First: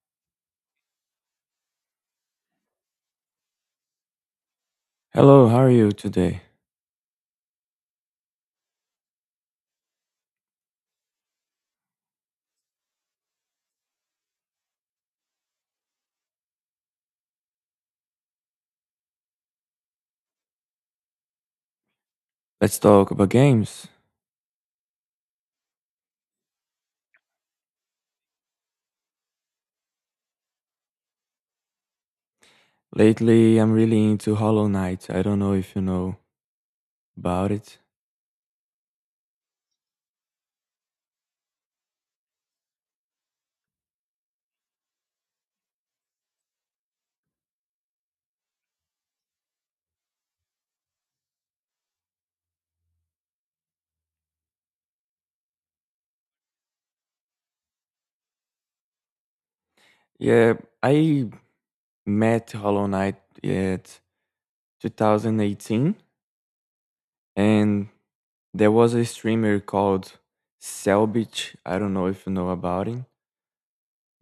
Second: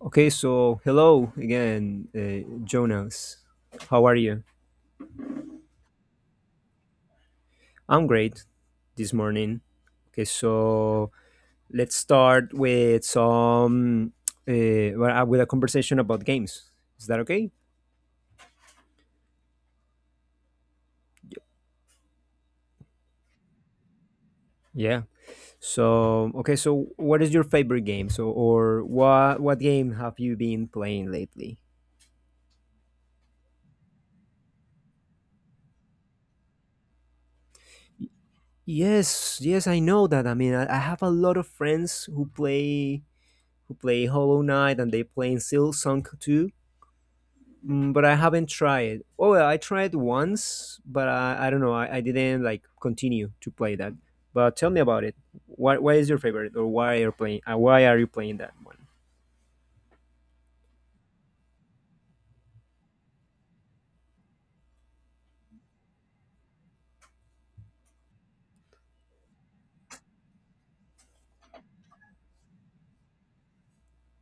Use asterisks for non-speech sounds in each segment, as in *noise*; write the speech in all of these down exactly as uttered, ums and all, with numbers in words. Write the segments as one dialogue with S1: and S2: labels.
S1: Okay, so hello again, uh, Jonas. How are you?
S2: Hello, how are you today?
S1: I'm great this morning. Okay, so let's start with some uh, well, uh, with a conversation about games. Is that okay?
S2: Let's talk about games.
S1: Yeah. So okay, so what is your favorite game? So or what what game have you been playing lately?
S2: Lately, I'm really into Hollow Knight. I don't know if you know about it.
S1: Yes, yes, I know that. I mean, I, I have a lot of friends who play who play Hollow Knight and they play Silksong too. Mm, but I haven't tried. Oh, well, I tried once, but I, I don't know. I, I didn't like continue to play that. But tell me about it. What what is your favorite, or why are you playing? Uh, why are you playing that one?
S2: Yeah, I met Hollow Knight yeah, at twenty eighteen, and there was a streamer called Selbit. I don't know if you know about him,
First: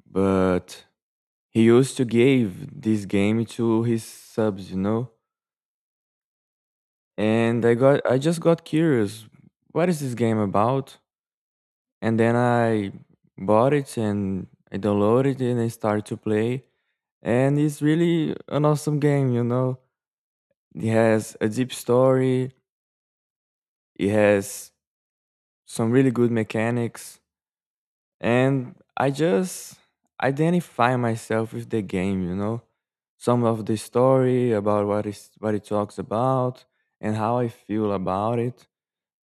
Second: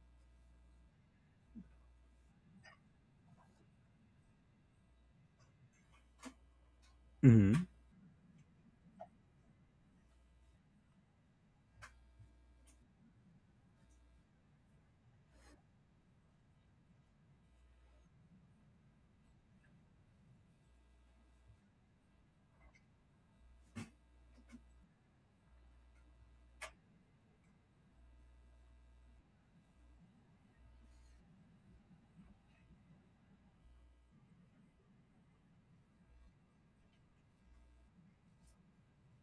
S2: but he used to give this game to his subs, you know. And
S1: Hmm.
S2: I got, I just got curious. What is this game about? And then I bought it and I downloaded it and I started to play. And it's really an awesome game, you know. It has a deep story, it has some really good mechanics, and I just identify myself with the game, you know. Some of the story about what is what it talks about and how I feel about it.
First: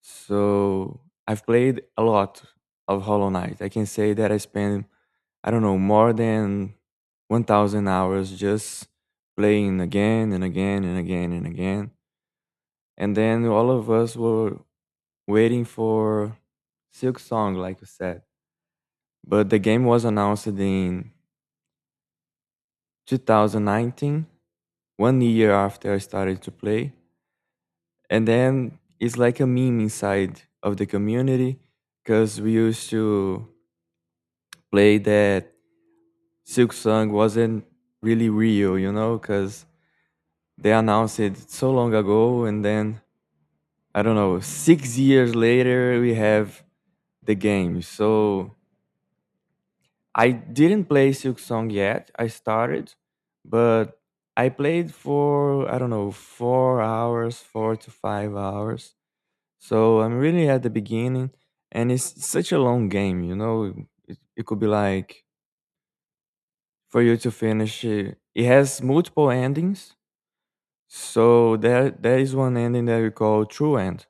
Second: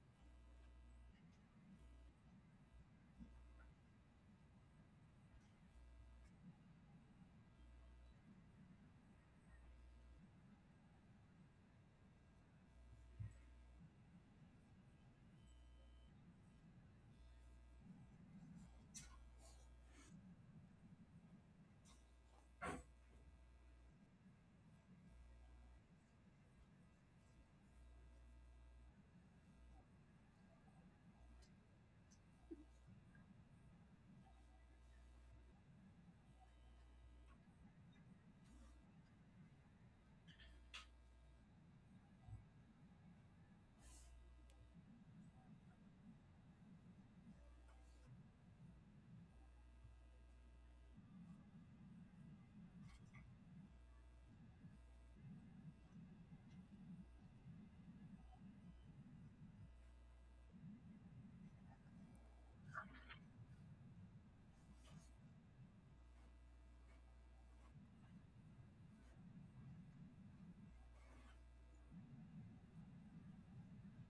S2: So I've played a lot of Hollow Knight. I can say that I spent, I don't know, more than one thousand hours just playing again and again and again and again. And then all of us were waiting for Silk Song, like you said. But the game was announced in two thousand nineteen, one year after I started to play. And then it's like a meme inside of the community because we used to play that Silk Song wasn't really real, you know, because they announced it so long ago, and then, I don't know, six years later we have the game. So I didn't play Silk Song yet. I started, but I played for, I don't know, four hours, four to five hours. So I'm really at the beginning, and it's such a long game. You know, it, it could be like for you to finish. It, it has multiple endings. So there, there is one ending that we call True End,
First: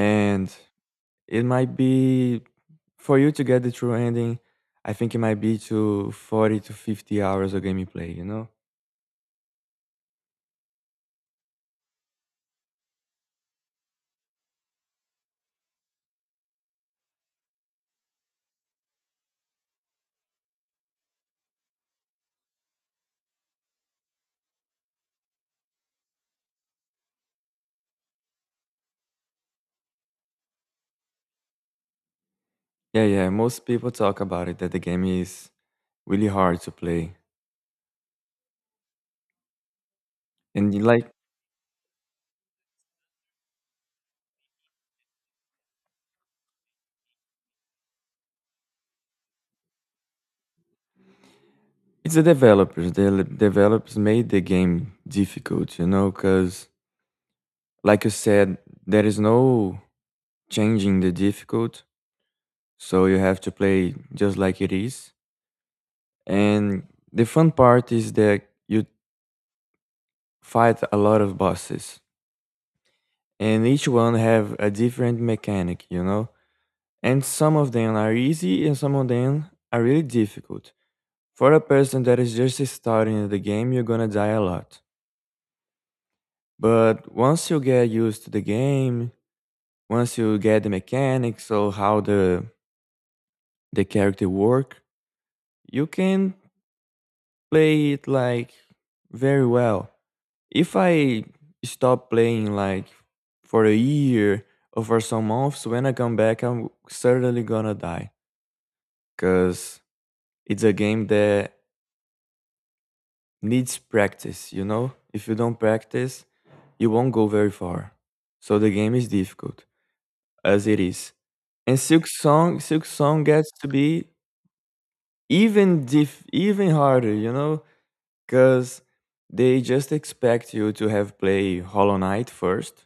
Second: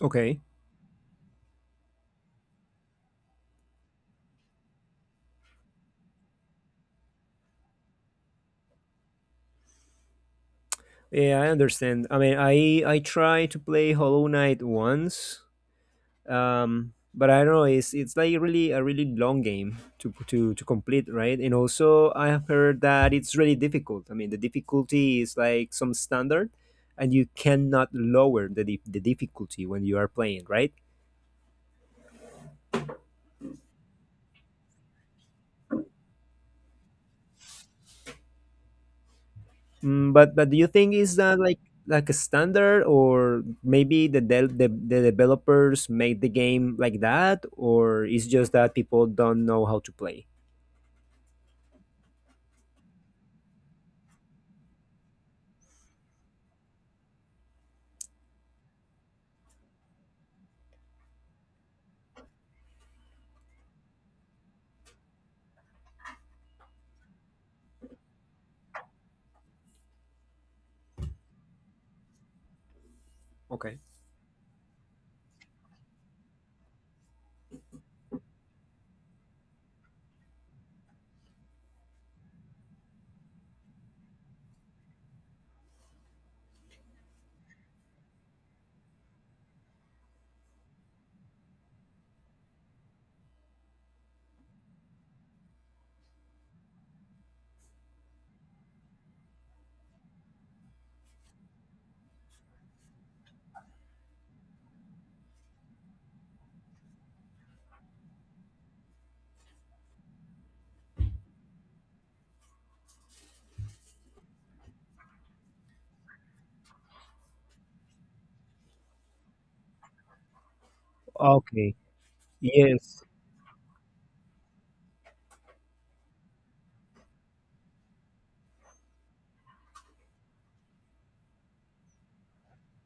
S1: Okay.
S2: it might be for you to get the true ending. I think it might be to forty to fifty hours of gameplay, you know?
S1: Yeah, I understand. I mean, I I tried to play Hollow Knight once, um but I don't know, it's it's like really a really long game to to to complete, right? And also I have heard that it's really difficult. I mean, the difficulty is like some standard, and you cannot lower the dif- the difficulty when you are playing, right?
S2: Yeah, yeah. Most people talk about it that the game is really hard to play.
S1: mm, but but do you
S2: And you
S1: think
S2: like
S1: is that like like a standard, or maybe the, del the the developers made the game like that, or it's just that people don't know how to play?
S2: it's the developers. The l- developers made the game difficult, you know, because like you said, there is no changing the difficult. So you have to play just like it is. And the fun part is that you fight a lot of bosses, and
S1: Okay.
S2: each one have a different mechanic, you know? And some of them are easy and some of them are really difficult. For a person that is just starting the game, you're gonna die a lot. But once you get used to the game, once you get the mechanics or how the the character work, you can play it like very well. If I stop playing like for a year or for some months, when I come back, I'm certainly gonna die, because it's a game that needs practice, you know? If you don't practice, you won't go very far. So the game is difficult as it is.
S1: Okay.
S2: And Silk Song, Silk
S1: Yes.
S2: Song gets to be even diff, even harder, you know, because they just expect you to have play Hollow Knight first.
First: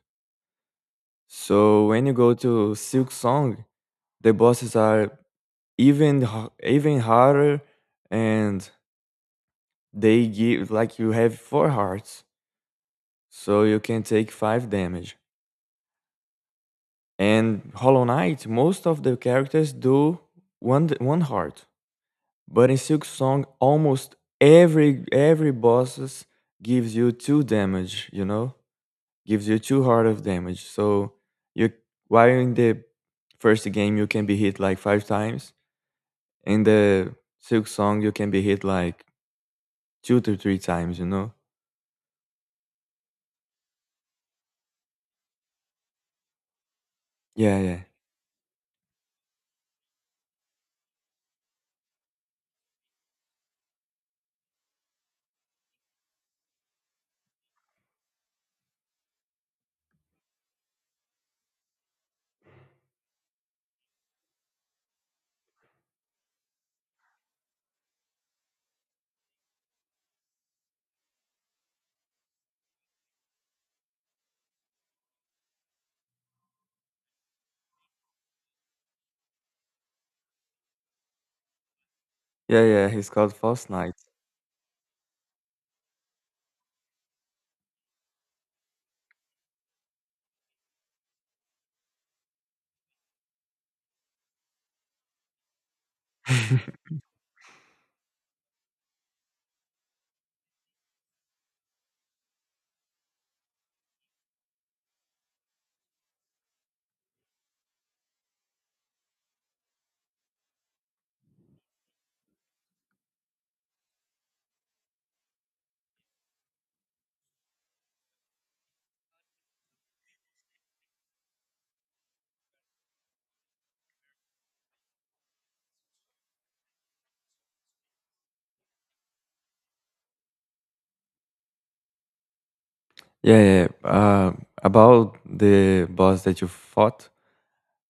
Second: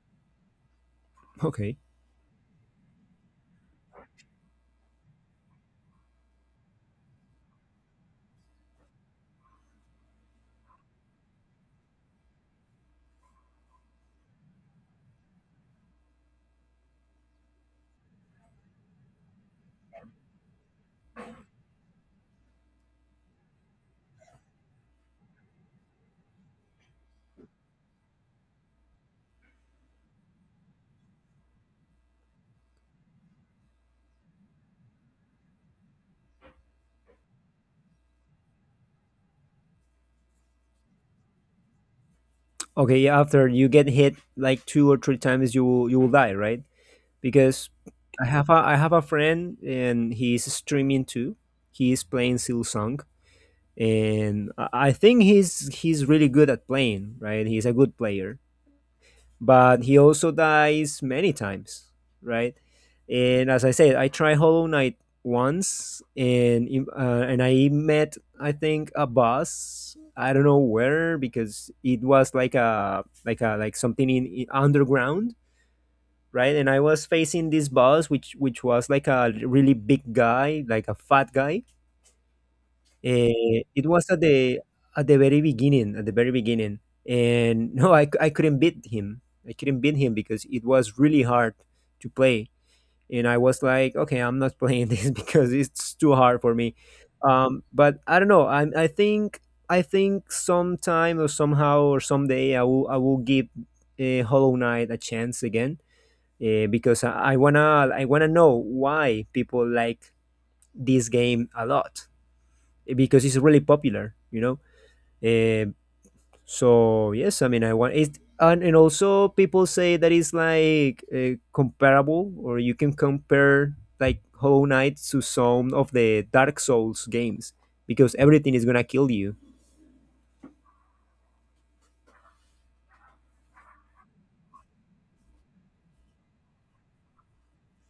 S1: Okay.
S2: So when you go to Silk Song, the bosses are even h- even harder, and they give like you have four hearts, so you can take five damage. And Hollow Knight, most of the characters do one d- one heart, but in Silk Song, almost every every bosses gives you two damage. You know, gives you two heart of damage. So you, while in the first game you can be hit like five times, in the Silk Song you can be hit like two to three times. You know?
S1: Okay, yeah, after you get hit like two or three times, you will you will die, right?
S2: Yeah,
S1: Because
S2: yeah,
S1: I have a I have a friend and he's streaming too. He is playing Silsong, and I I think he's he's really good at playing, right? He's a good player but he also dies many times, right? And as I said, I tried Hollow Knight once, and uh, and I met, I think, a boss. I don't know where because it was like a like a like something in, in underground, right? And I was facing this boss, which which was like a really big guy, like a fat guy.
S2: yeah, yeah. He's called
S1: Eh,
S2: False
S1: it
S2: Knight.
S1: was at the at the very beginning, at the very beginning, and *laughs* no, I, c- I couldn't beat him. I couldn't beat him because it was really hard to play, and I was like, okay, I'm not playing *laughs* this because it's too hard for me.
S2: *laughs*
S1: Um, but I don't know. I I think I think sometime or somehow or someday I will I will give uh, Hollow Knight a chance again uh, because I, I wanna I wanna know why people like this game a lot because it's really popular, you know. Um, so yes, I mean, I want it, and, and also people say that it's like uh, comparable, or you can compare like Hollow Knight to some of the Dark Souls games because everything is gonna kill you.
S2: Yeah, yeah, yeah. Uh, about the boss that you fought,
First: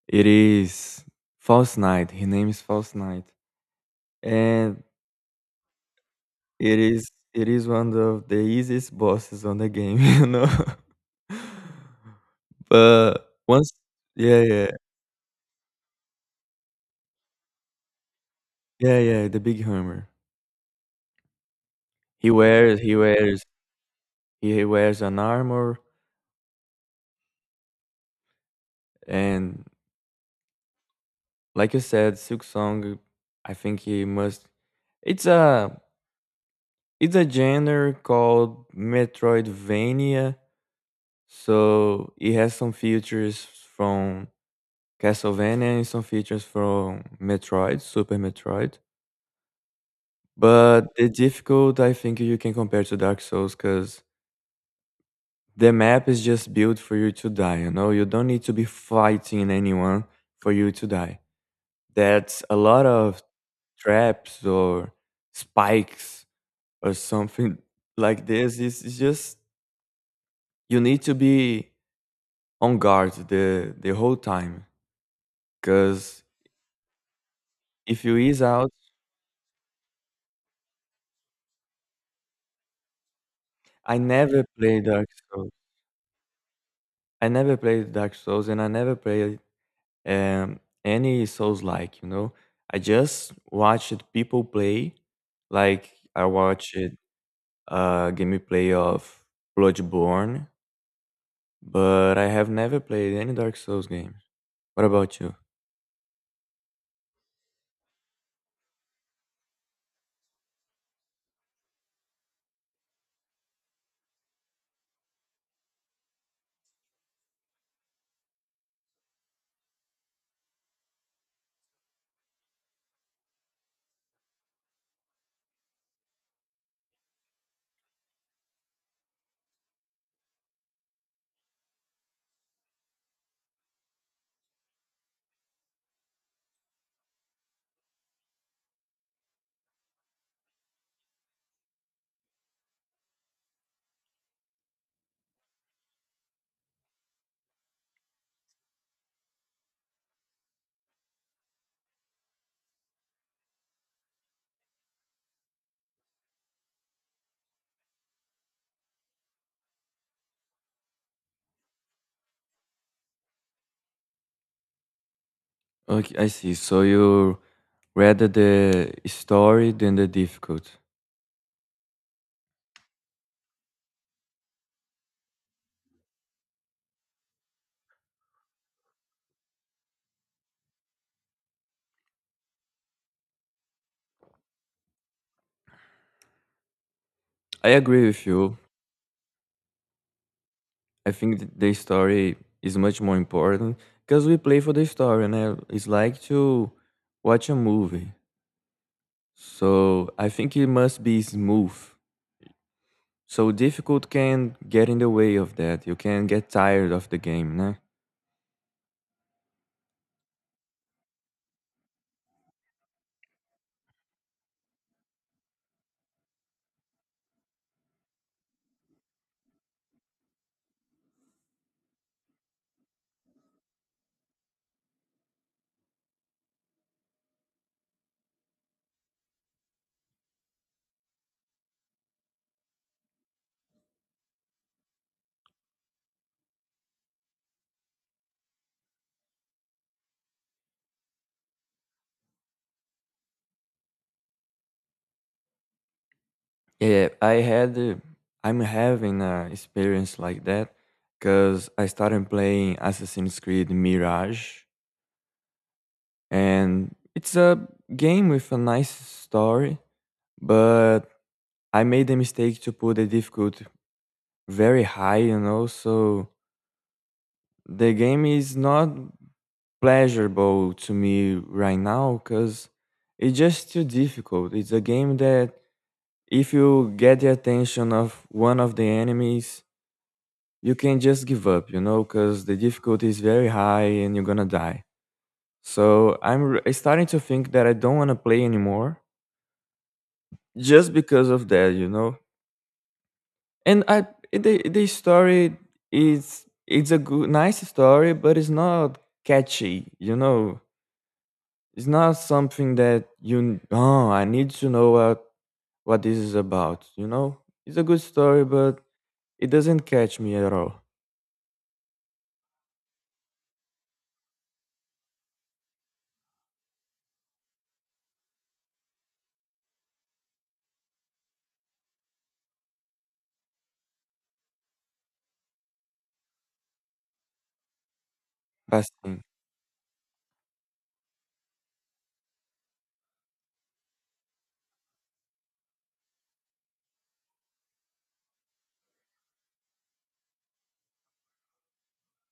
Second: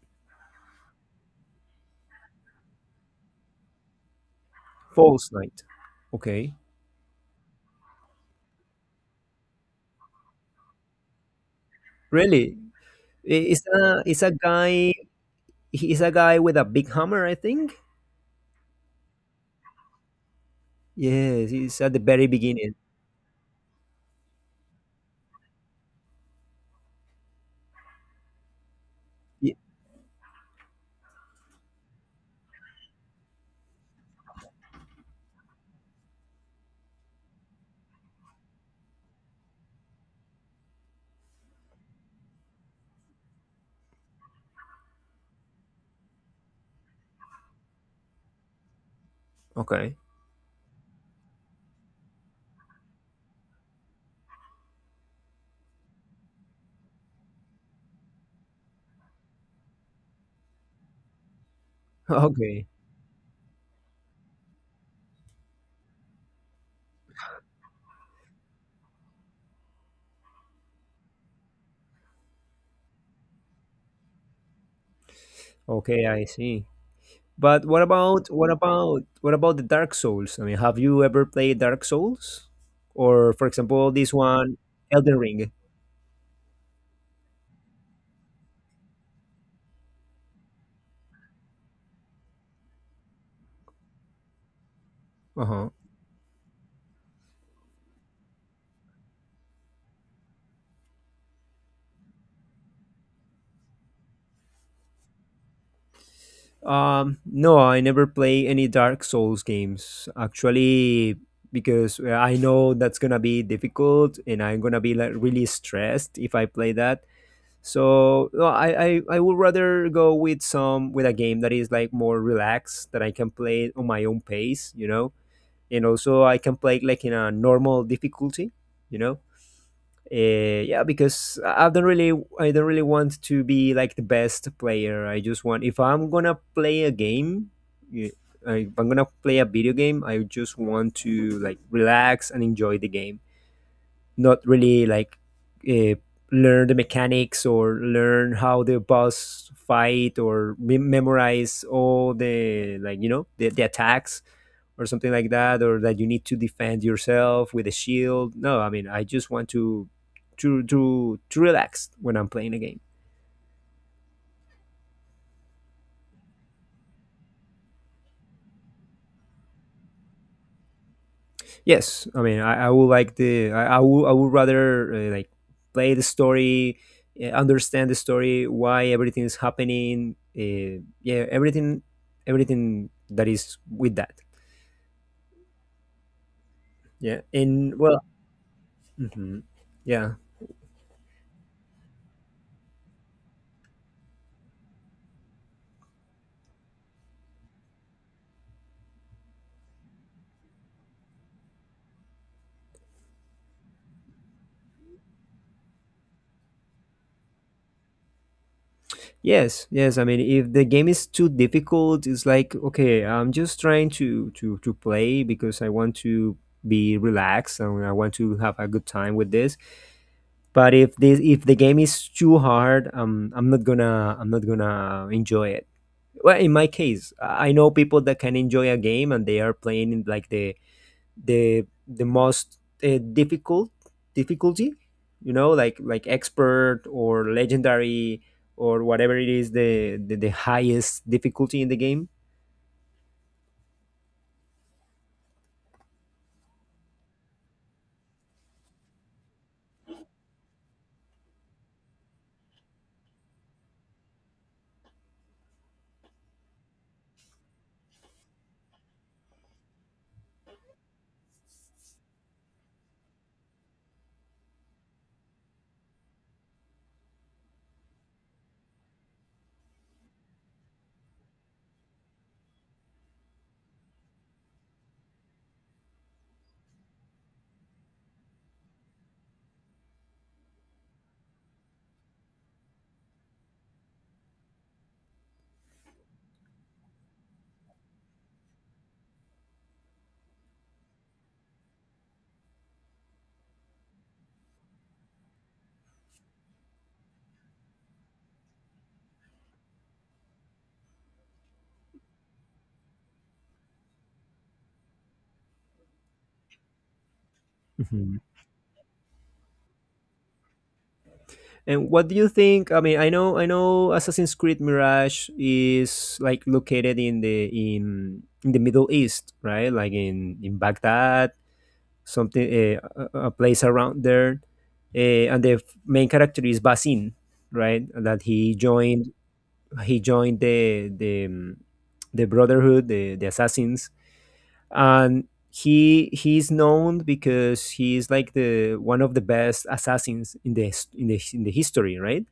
S2: it is False Knight. His name is False Knight, and
S1: False Knight, okay,
S2: it is it is one of the easiest bosses on the game, *laughs* you know.
S1: really?
S2: But
S1: I- It's
S2: once,
S1: a it's a
S2: yeah, yeah,
S1: guy. He's a guy with a big hammer, I think.
S2: yeah, yeah. The big hammer.
S1: Yes, he's at the very
S2: He
S1: beginning.
S2: wears he wears he wears an armor,
S1: Ye-
S2: and like you said, Silk Song. I think he must. It's a It's a genre called Metroidvania, so it has some features from Castlevania and some features from Metroid, Super Metroid.
S1: Okay,
S2: But the difficult, I think you can compare to Dark Souls because the map is just built for you to die, you know? You don't need to be fighting anyone for you to die.
S1: *laughs*
S2: That's a
S1: okay,
S2: lot of traps or spikes or something *laughs* like this. It's, it's just you need to be on guard the the whole time.
S1: okay. I
S2: Because
S1: see. But what
S2: if you
S1: about
S2: ease
S1: what
S2: out,
S1: about what about the Dark Souls? I mean, have you ever played Dark Souls, or for example,
S2: I
S1: this
S2: never
S1: one,
S2: played Dark
S1: Elden
S2: Souls.
S1: Ring?
S2: I never played Dark Souls, and I never played um, any Souls like. You know, I just watched people play.
S1: Uh
S2: Like I watched a gameplay of Bloodborne, but I have never played any Dark Souls games. What about you?
S1: huh. Um, no, I never play any Dark Souls games, actually, because uh, I know that's gonna be difficult, and I'm gonna be like really stressed if I play that. So no, I, I I would rather go with some with a game that is like more relaxed that I can play on my own pace, you know and also I can play like in a normal difficulty, you know. Uh, yeah, because I don't really, I don't really want to be like the best player. I just want if I'm gonna play a game, y- I- if I'm gonna play a video game, I just want to like relax and enjoy the game, not really like uh, learn the mechanics or learn how the boss fight or me- memorize all the, like, you know, the, the attacks or something like that, or that you need to defend yourself with a shield. No, I mean, I just want to to to to relax when I'm playing a game.
S2: Okay, I see. So you rather the story than the difficult.
S1: Yes, I mean, I, I would like the, I, I would, I would rather uh, like play the story, uh, understand the story, why everything is happening, uh, yeah, everything, everything that is with that. Yeah,
S2: I
S1: and well,
S2: agree with you.
S1: mhm, yeah,
S2: I think th- the story is much more important because we play for the story, and it's like to watch a movie. So I think it must be smooth. So difficult can get in the way of that. You can get tired of the game, né?
S1: yes, yes. I mean, if the game is too difficult, it's like, okay, I'm just trying to to to play because I want to be relaxed, and I want to have a good time with this. But if this if the game is too hard, um, I'm not gonna I'm not gonna enjoy it. Well, in my case, I I know people that can enjoy a game and they are playing in, like, the the the most uh, difficult difficulty, you know, like like expert or legendary, or whatever it is the the, the highest difficulty in the game.
S2: Yeah, I had, uh, I'm having an experience like that because I started playing Assassin's Creed Mirage, and it's a game with a nice story, but I made the mistake to put the difficulty very high, you know, so the game is not pleasurable to me right now because it's just too difficult. It's a game that if you get the attention of one of the enemies, you can just give up, you know, because the difficulty is very high and you're gonna die. So I'm r- starting to think that I don't want to play anymore just because of that, you know? And I, the the story is, it's a good nice story, but it's not catchy. You know, it's not something that you, oh, I need to know what what this is about. You know, it's a good story, but it doesn't catch me at all.
S1: And what do you think? I mean, I know, I know, Assassin's Creed Mirage is like located in the in in the Middle East, right? Like in in Baghdad, something uh, a, a place around there, uh, and the f- main character is Basim, right? That he joined
S2: Bastin.
S1: he joined the the um, the Brotherhood, the the Assassins, and he he's known because he's like the one of the best assassins in the his- in the in the history, right?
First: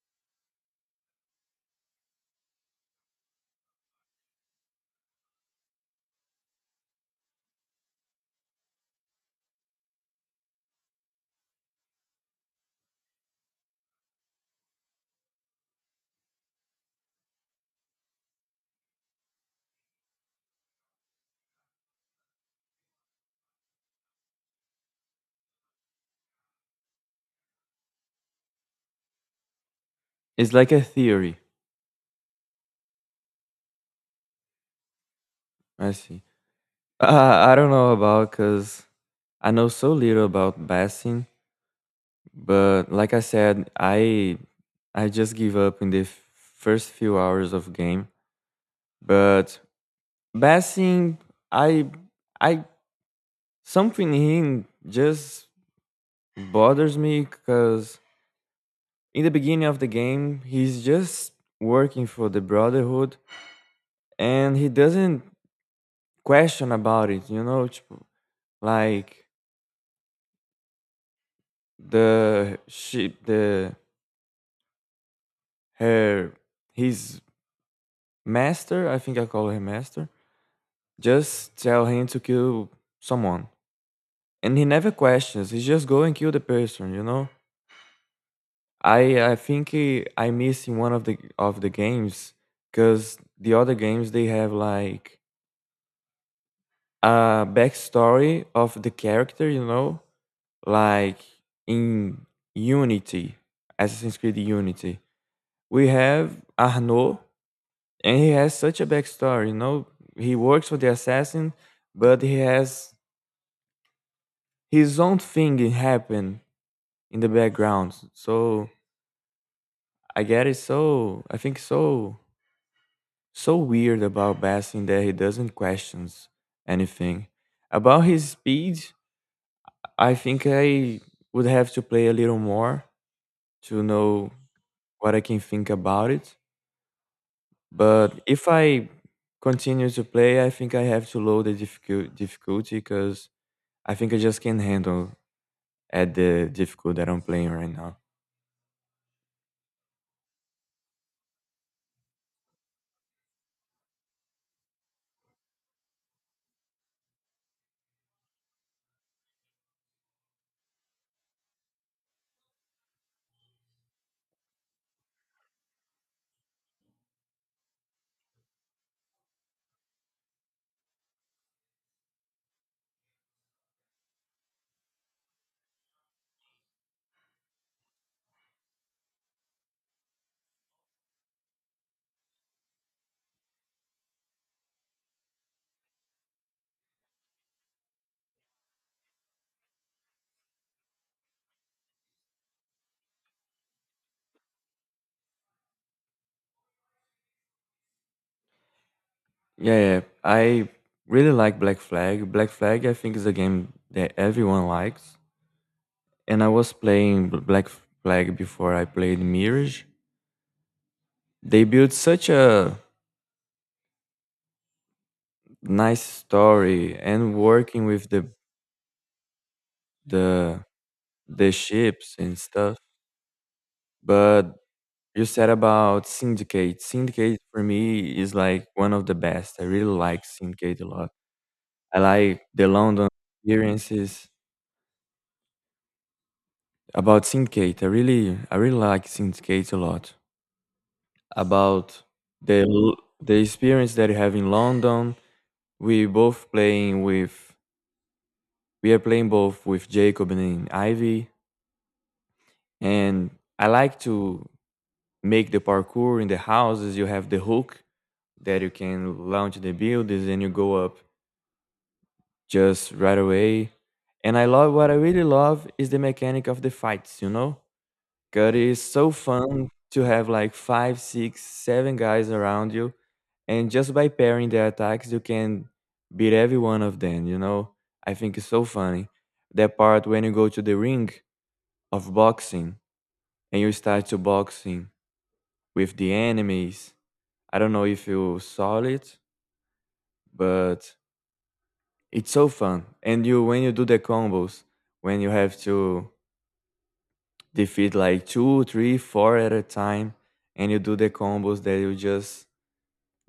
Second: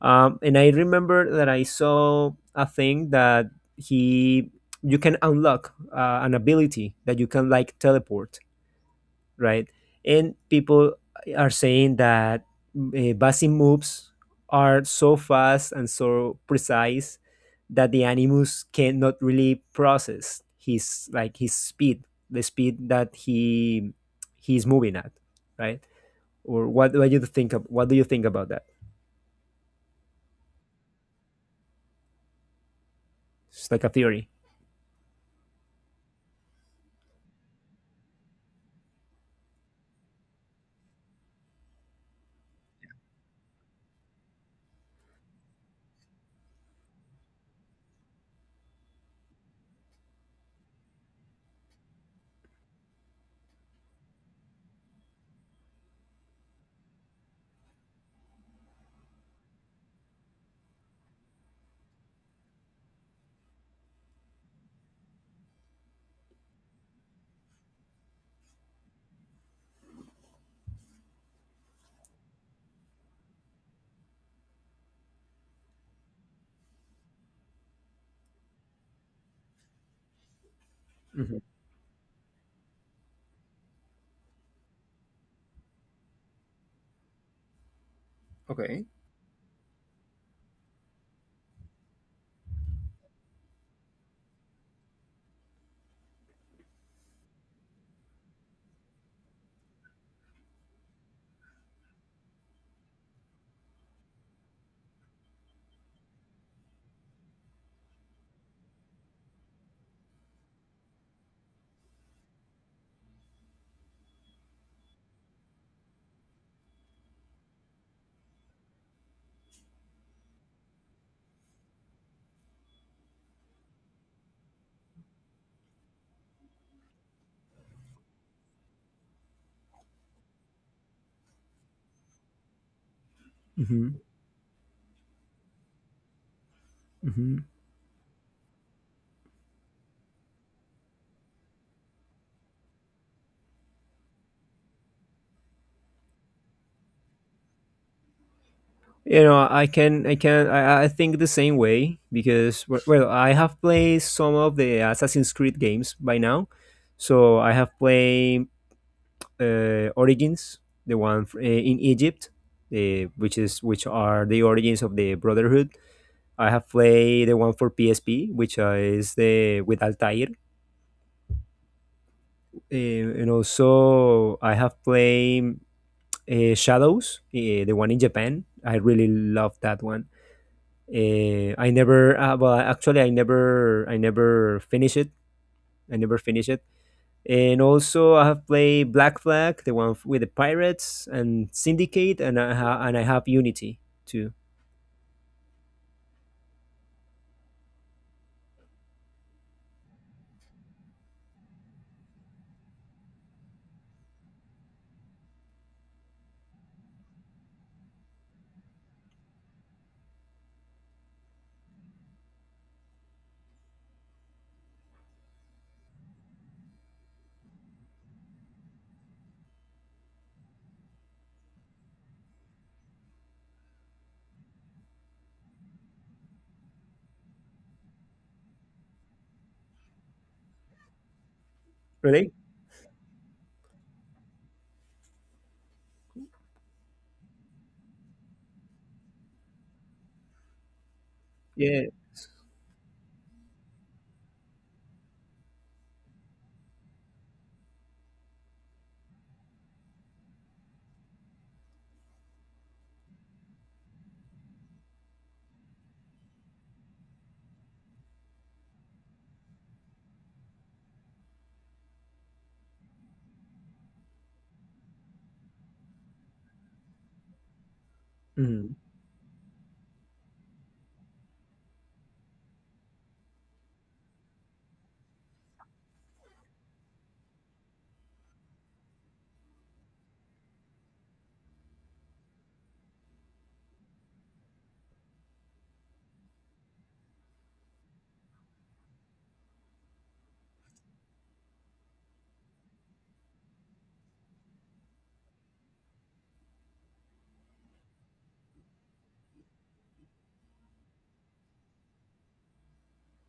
S1: Um, and I remember that I saw a thing that he you can unlock uh, an ability that you can, like, teleport, right? And people are saying that uh, Basim moves are so fast and so precise that the animus cannot really process his, like, his speed, the speed that he he's moving at, right? Or what, what do you think of what do you think about that?
S2: It's like a theory.
S1: It's like a theory.
S2: I see. *laughs* Uh, I don't know about, because I know so little about Bastin, but like I said, I I just give up in the f- first few hours of game. But Bassing, I, I, something in him just bothers me because in the beginning of the game, he's just working for the Brotherhood and he doesn't question about it, you know, tipo, like the she, the her, his master, I think I call him master,
S1: Mhm.
S2: just tell him to kill someone. And he never questions, he just go and kill the person, you know?
S1: Okay.
S2: I I think eh, I miss in one of the of the games because the other games they have like a backstory of the character, you know, like in Unity, Assassin's Creed Unity. We have Arnaud, and he has such a backstory. You know, he works for the assassin, but he has his own thing happen in the background. So I get it. So I think so so weird about Bassin that he doesn't question anything. About his speed, I think I would have to play a little more to
S1: Hmm.
S2: know what I can think about it.
S1: Hmm.
S2: But if I continue to play, I think I have to lower the difficult difficulty because I think I just can't handle at the difficulty that I'm playing right now.
S1: You know, I can, I can, I, I think the same way because w- well, I have played some of the Assassin's Creed games by now, so I have played uh, Origins, the one f- uh, in Egypt, uh, which is which are the origins of the Brotherhood. I have played the one for P S P, which uh, is the with Altair, uh, and also I have played uh, Shadows, uh, the one in Japan. I really love that one. Uh, I never, uh, well, actually, I never, I never finish it. I never finish it. And also, I have played Black Flag, the one with the pirates, and Syndicate, and I ha- and I have Unity too.
S2: Yeah, yeah. I really like Black Flag. Black Flag, I think, is a game that everyone likes. And I was playing Bl- Black Flag before I played Mirage. They built such a nice story and working with the the the ships and stuff. But you said about Syndicate. Syndicate for me is like one of the best. I really like Syndicate a lot. I
S1: Really?
S2: like the London experiences. About Syndicate, I really I really like Syndicate a lot.
S1: Yeah.
S2: About the l- the experience that you have in London, we both playing with we are playing both with Jacob and Ivy, and I like to make the parkour in the houses. You have the hook that you can launch the buildings and you go up just right away. And I love what I really love is the mechanic of the fights. You know, 'cause
S1: Mhm.
S2: it's so fun to have like five, six, seven guys around you, and just by pairing their attacks, you can beat every one of them, you know? I think it's so funny. That part when you go to the ring of boxing and you start to boxing with the enemies. I don't know if you saw it, but it's so fun. And you when you do the combos, when you have to, they feed like two, three, four at a time, and you do the combos that you just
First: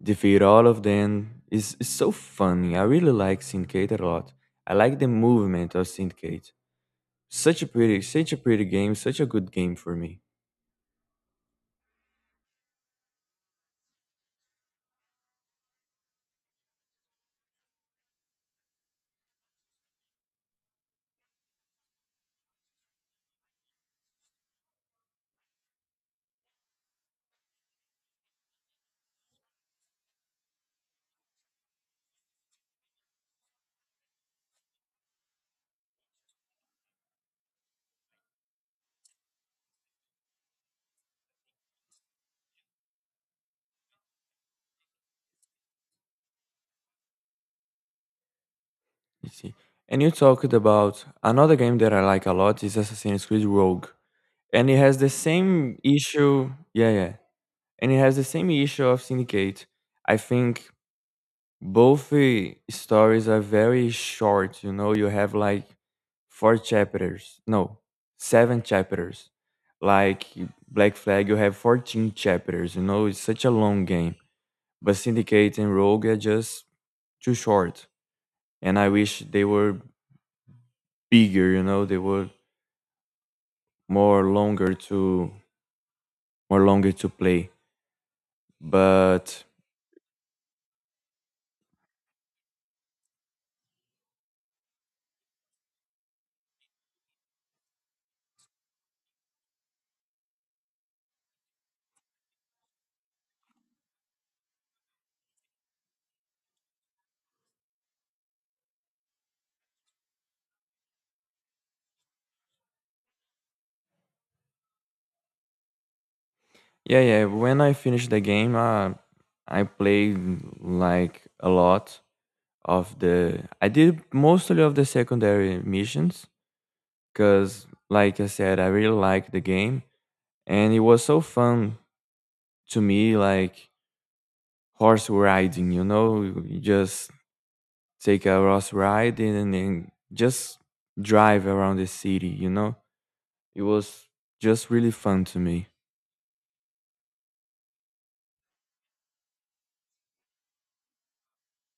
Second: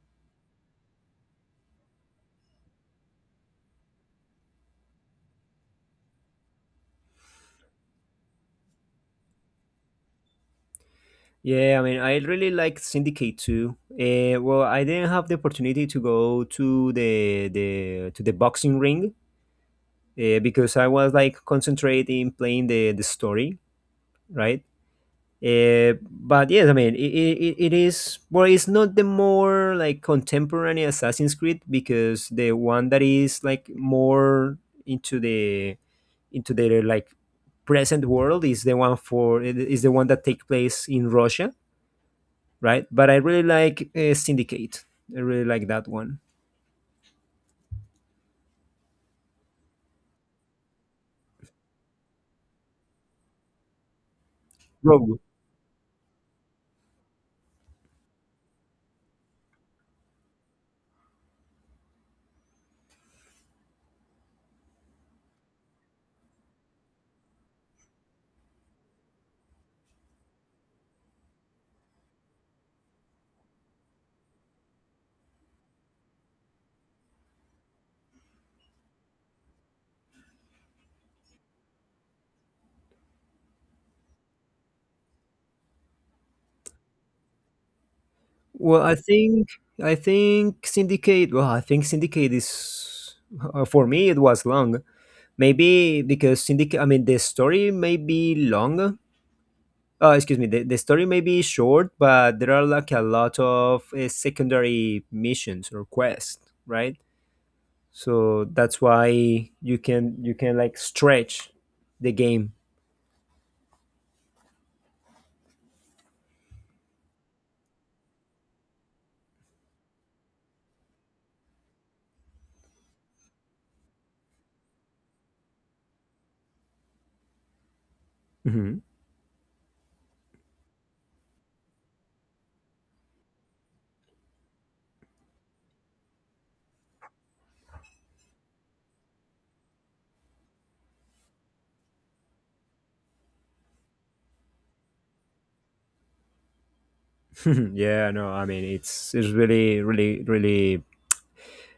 S2: defeat all of them. It's, it's so funny. I really like Syndicate a lot. I like the movement of Syndicate. Such a pretty, such a pretty game. Such a good game for me.
S1: Yeah, I mean, I really like Syndicate too. Uh, well, I didn't have the opportunity to go to the the to the boxing ring uh, because I was like concentrating playing the the story, right? Uh, but yes, I mean, it, it, it is, well, it's not the more, like, contemporary Assassin's Creed because the one that is, like, more into the, into the, like, present world is the one for, is the one that take place in Russia, right? But I really like uh, Syndicate. I really like that one.
S2: You see. And you talked about another game that I like a lot is Assassin's Creed Rogue. And it has the
S1: Rogue.
S2: same issue. Yeah, yeah. And it has the same issue of Syndicate. I think both uh, stories are very short, you know, you have like four chapters. No, seven chapters. Like Black Flag, you have fourteen chapters, you know, it's such a long game. But Syndicate and Rogue are just too short. And I wish they were bigger, you know, they were more longer to more longer to play.
S1: Well, I
S2: But
S1: think, I think Syndicate, well, I think Syndicate is, uh, for me, it was long. Maybe because Syndicate, I mean, the story may be long. Oh, excuse me, the, the story may be short, but there are like a lot of uh, secondary missions or quests, right? So that's why you can you can like stretch the game.
S2: yeah, yeah, when I finished the game, uh, I played like a lot of the I did mostly of the secondary missions because like I said, I
S1: Mhm.
S2: really liked the game, and it was so fun to me. Like horse riding, you know, you just take a horse ride and then just drive around the city, you know. It was just really fun to me.
S1: *laughs* Yeah, no, I mean, it's it's really, really, really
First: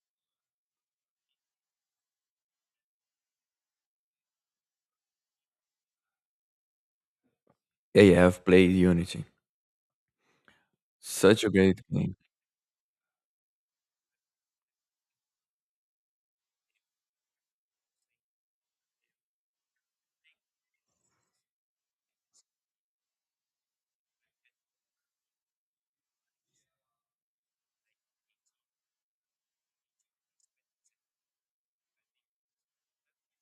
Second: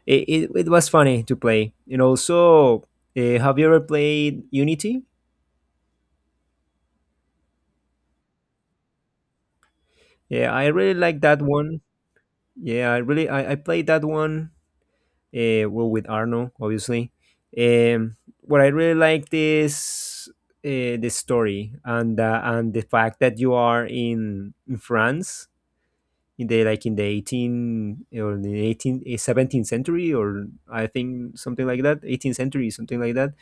S1: it, it, it was funny to play. And also, uh, have you ever played Unity?
S2: Yeah, yeah, I've played Unity.
S1: Yeah, I really like that
S2: Such a
S1: one.
S2: great game.
S1: Yeah, I really I, I played that one uh, well, with Arno, obviously. Um, what I really liked is uh, the story and uh, and the fact that you are in in France in the, like, in the eighteen or the eighteen eh, seventeenth century, or I think something like that, eighteenth century, something like that.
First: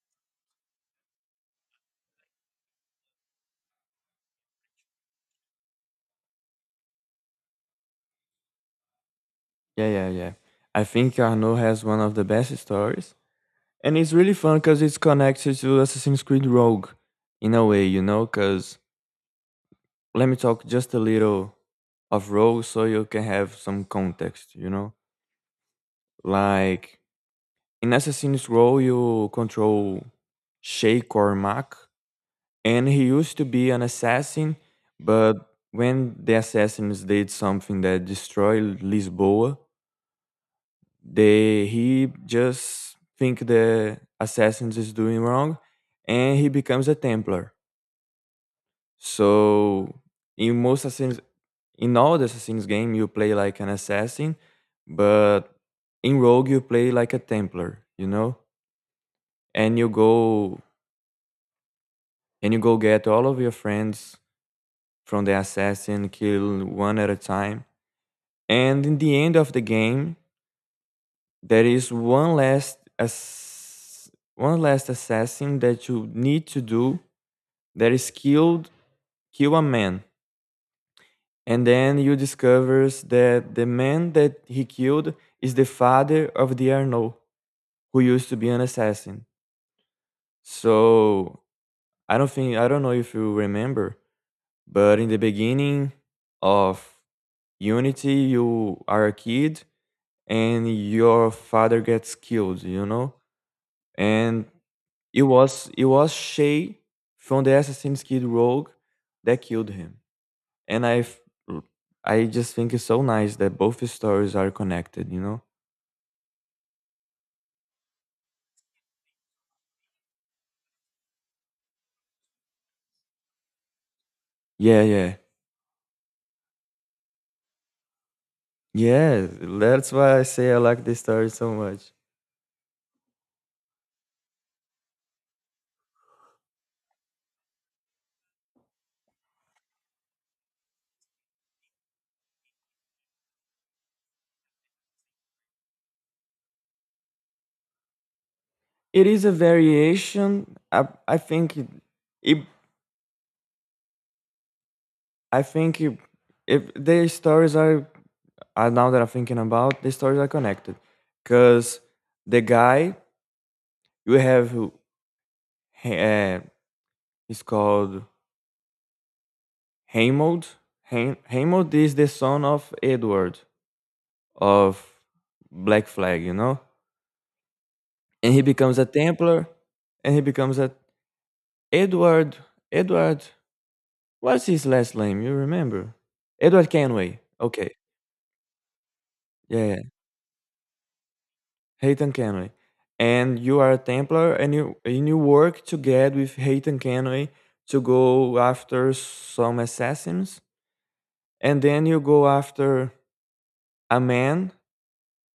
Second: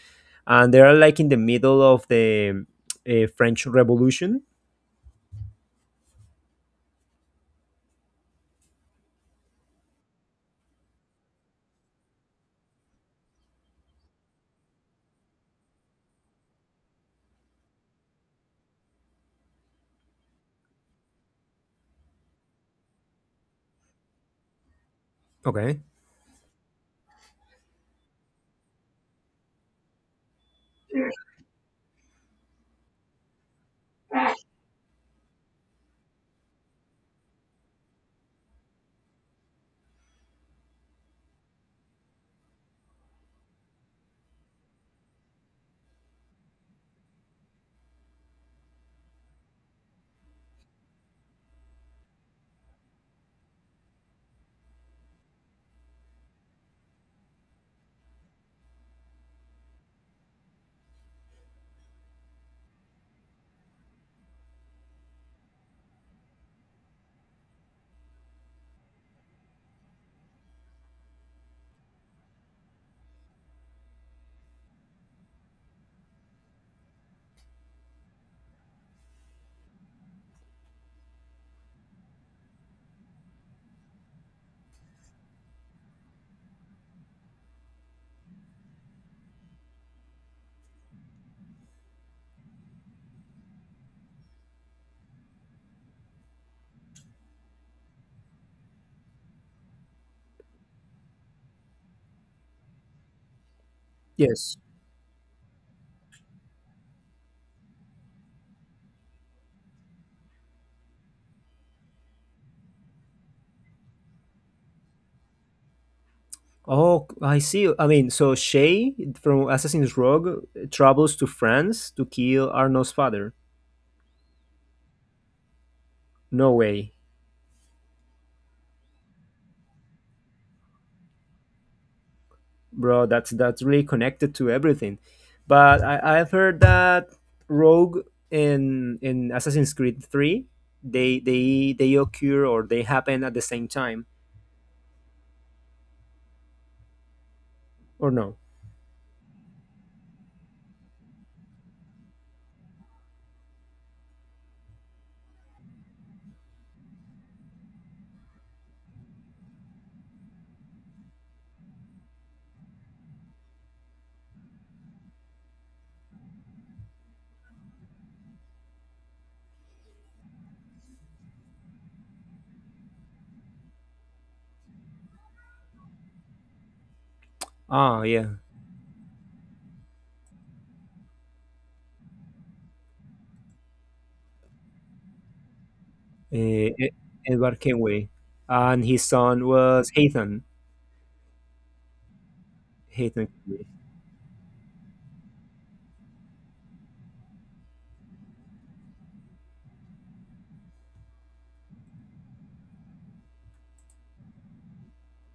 S1: And they are like in the middle of the uh, French Revolution.
S2: Yeah, yeah, yeah, I think Arno has one of the best stories. And it's really fun because it's connected to Assassin's Creed Rogue in a way, you know? Because let me talk just a little of Rogue so you can have some context, you know?
S1: Okay.
S2: Like, in Assassin's Rogue, you control Shay Cormac, and he used to be an assassin, but when the assassins did something that destroyed Lisboa, they he just think the assassins is doing wrong, and he becomes a Templar. So in most assassins, in all the assassins game, you play like an assassin, but in Rogue you play like a Templar, you know, and you go and you go get all of your friends from the assassin, kill one at a time, and in the end of the game, there is one last ass- one last assassin that you need to do that is killed Kill a man. And then you discovers that the man that he killed is the father of the Arnaud, who used to be an assassin. So I don't think I don't know if you remember, but in the beginning of Unity, you are a kid and your father gets killed, you know? And
S1: Yes.
S2: it was it was Shay from the Assassin's Kid Rogue that killed him. And i f- I just think it's so nice that both the stories are connected, you know.
S1: Oh, I see. I mean, so Shay from Assassin's Rogue travels to France to kill Arno's father.
S2: Yeah, yeah,
S1: No way,
S2: yeah, that's why I say I like this story so much.
S1: bro. That's that's really connected to everything. But I, I've heard that Rogue in in Assassin's Creed Three, they they they occur, or they happen at the same time, or no?
S2: It is a variation. I i think it, it. I think it, if the stories are, uh, now that I'm thinking about, the stories are connected because the guy you have who, uh, he's called Heimold. Heim- Heimold is the son of Edward of Black Flag, you know?
S1: Ah,
S2: And
S1: yeah.
S2: he becomes a Templar and he becomes a Edward Edward what's his last name? You remember? Edward
S1: Eh, E-
S2: Kenway.
S1: Edward
S2: Okay.
S1: Kenway and his son
S2: Yeah, yeah.
S1: was Ethan.
S2: Hayton Kenway.
S1: Ethan.
S2: And you
S1: Kenway.
S2: are a Templar, and you and you work together with Hayton Kenway to go after some assassins. And then you go after a man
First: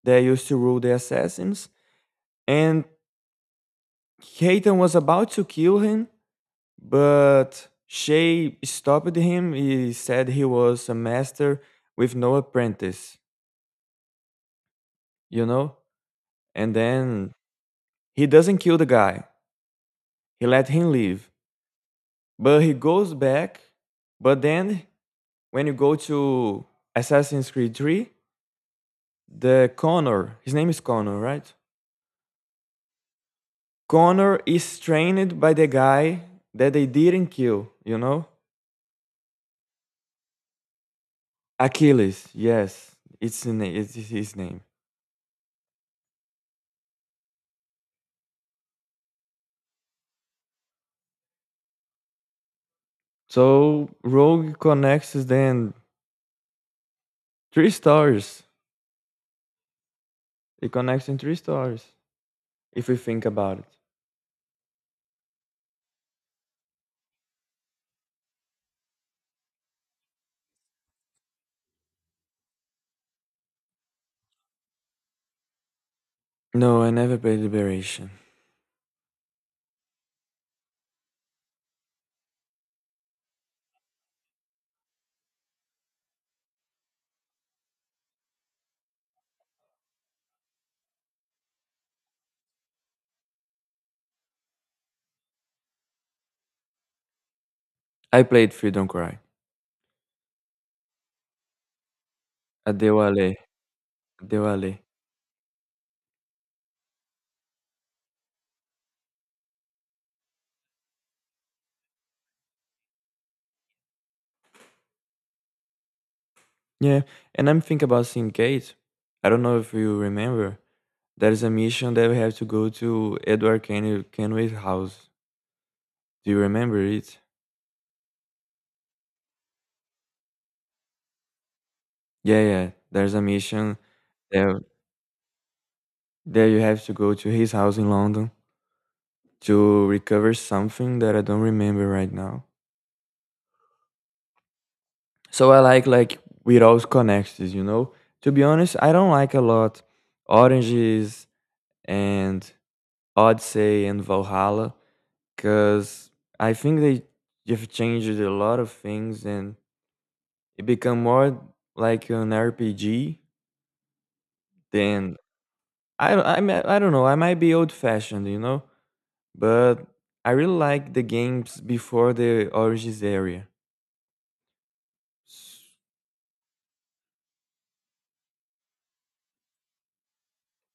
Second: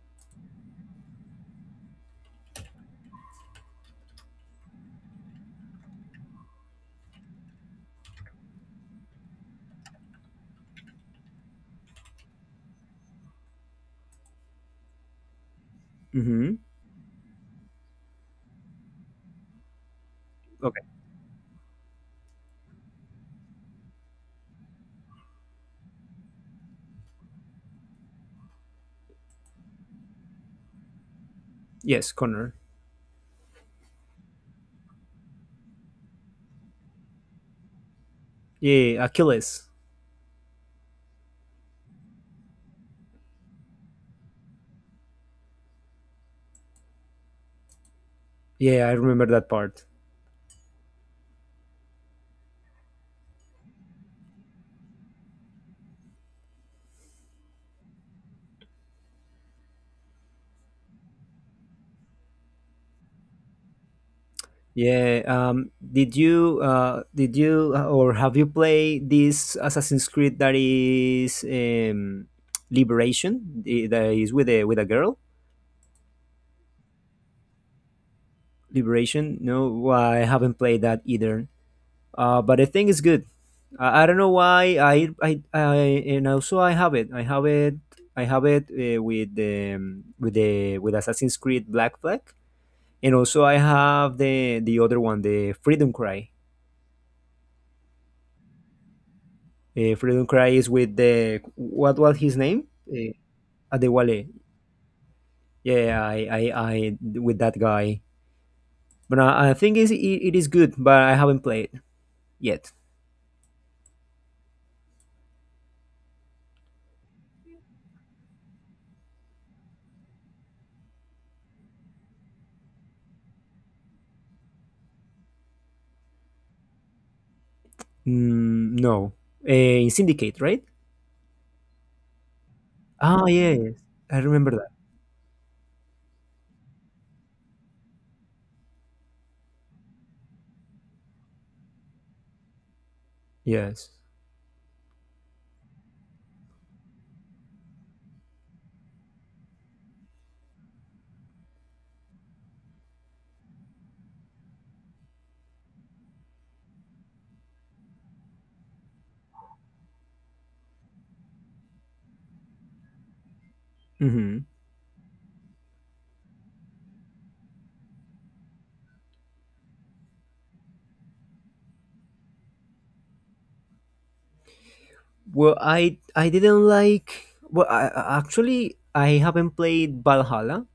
S2: that used to rule the assassins. And Hayton was about to kill him, but Shay stopped him. He said he was a master with no apprentice, you know?
S1: Mm-hmm.
S2: And then he doesn't kill the guy, he let
S1: Okay.
S2: him leave. But he goes back. But then when you go to Assassin's Creed three, the Connor, his name is Connor, right?
S1: Yes, Connor.
S2: Connor is trained by the guy that they didn't kill, you know?
S1: Yeah, yeah, yeah. Achilles.
S2: Achilles, yes, it's, his na- it's his name.
S1: Yeah, I remember that part.
S2: So Rogue connects then three stars. It connects in three stars, if we think about it.
S1: Yeah. Um, did you uh, did you uh, or have you played this Assassin's Creed that is, um, Liberation? i- That is with a with a girl.
S2: No, I never played Liberation.
S1: Liberation. No, well, I haven't played that either. Uh, but I think it's good. I, I don't know why I, I I and also I have it. I have it. I have it uh, with the um, with the with Assassin's Creed Black Flag, and also I have the the other one, the Freedom Cry.
S2: I played Freedom Cry.
S1: Uh, Freedom Cry is with the, what was his name? Uh,
S2: Adewale.
S1: Adewale.
S2: Adewale.
S1: Yeah, I, I, I with that guy. But I, I think it's, it, it is good, but I haven't played yet.
S2: Yeah, and I'm thinking about Syndicate. I don't know if you remember. There is a mission that we have to go to Edward Ken- Kenway's house. Do you remember it?
S1: Mm, no, uh, in Syndicate, right?
S2: Yeah, yeah. There's a
S1: Ah, yes,
S2: mission
S1: I remember
S2: there.
S1: that.
S2: There you have to go to his house in London to recover something that I don't remember right now.
S1: Yes.
S2: So I like like without connections, you know. To be honest, I don't like a lot Oranges and Odyssey and Valhalla because I think they have changed a lot of things and it become more like an R P G.
S1: Hmm.
S2: Then I don't- I mi- I don't know. I might be old fashioned, you know, but I really like the games before the Origins area.
S1: Well,
S2: S-
S1: I I didn't like. Well, I, I- actually, I haven't played Valhalla,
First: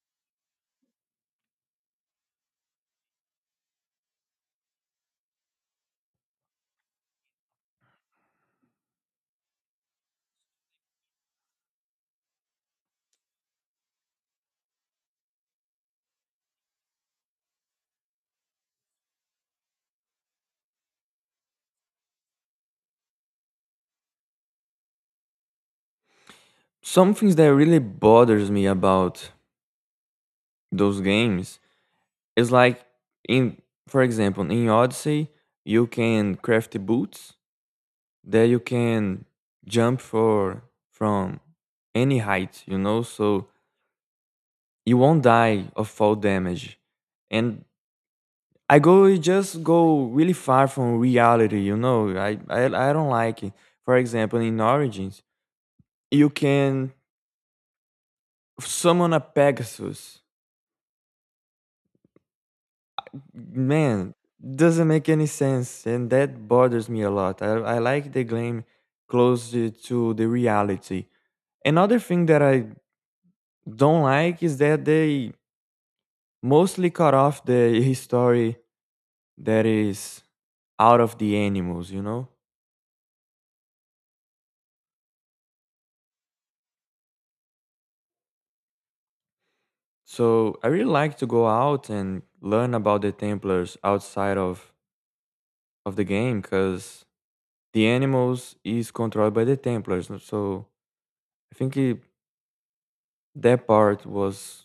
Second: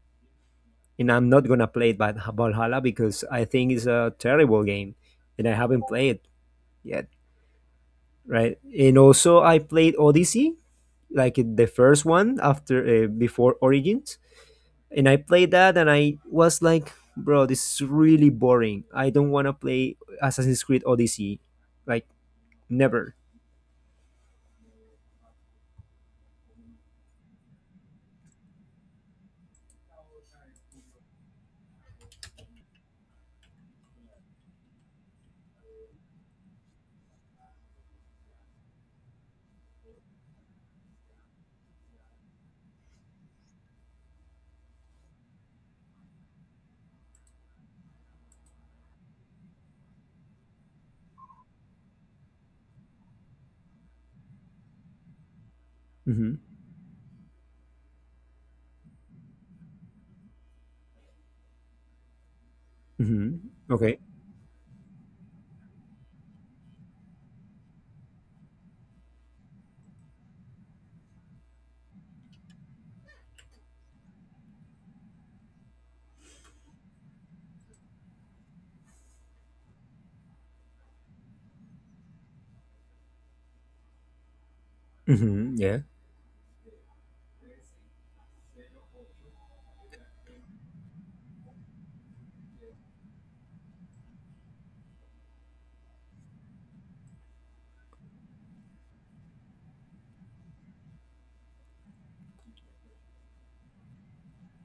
S1: and I'm not gonna play Val- Valhalla because I think it's a terrible game, and I haven't played yet. Right? And also I played Odyssey, like the first one after uh, before Origins, and I played that and I was like, bro, this is really boring. I don't want to play Assassin's Creed Odyssey, like, never.
S2: Some things that really bothers me about those games, it's like in, for example, in Odyssey, you can craft boots that you can jump for from any height, you know, so you won't die of fall damage. And I go it just go really far from reality, you know. I I, I don't like it. For example, in Origins, you
S1: Mm-hmm.
S2: can summon a Pegasus,
S1: Mm-hmm. Okay.
S2: man, doesn't make any sense, and that bothers me a lot. i, I like the game close to the reality. Another thing that I don't like is that they mostly cut off the history that is out of the animals, you know.
S1: Mm-hmm. Yeah.
S2: So I really like to go out and learn about the templars outside of of the game, because the animals is controlled by the templars. N- so I think it, that part was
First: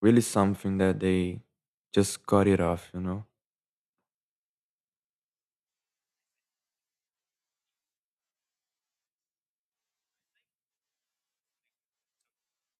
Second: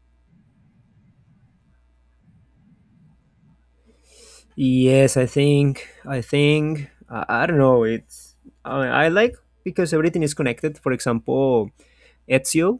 S2: really something that they just cut it off, you know?
S1: Yes, I think I think I, I don't know. It's I, I like because everything is connected. For example, Ezio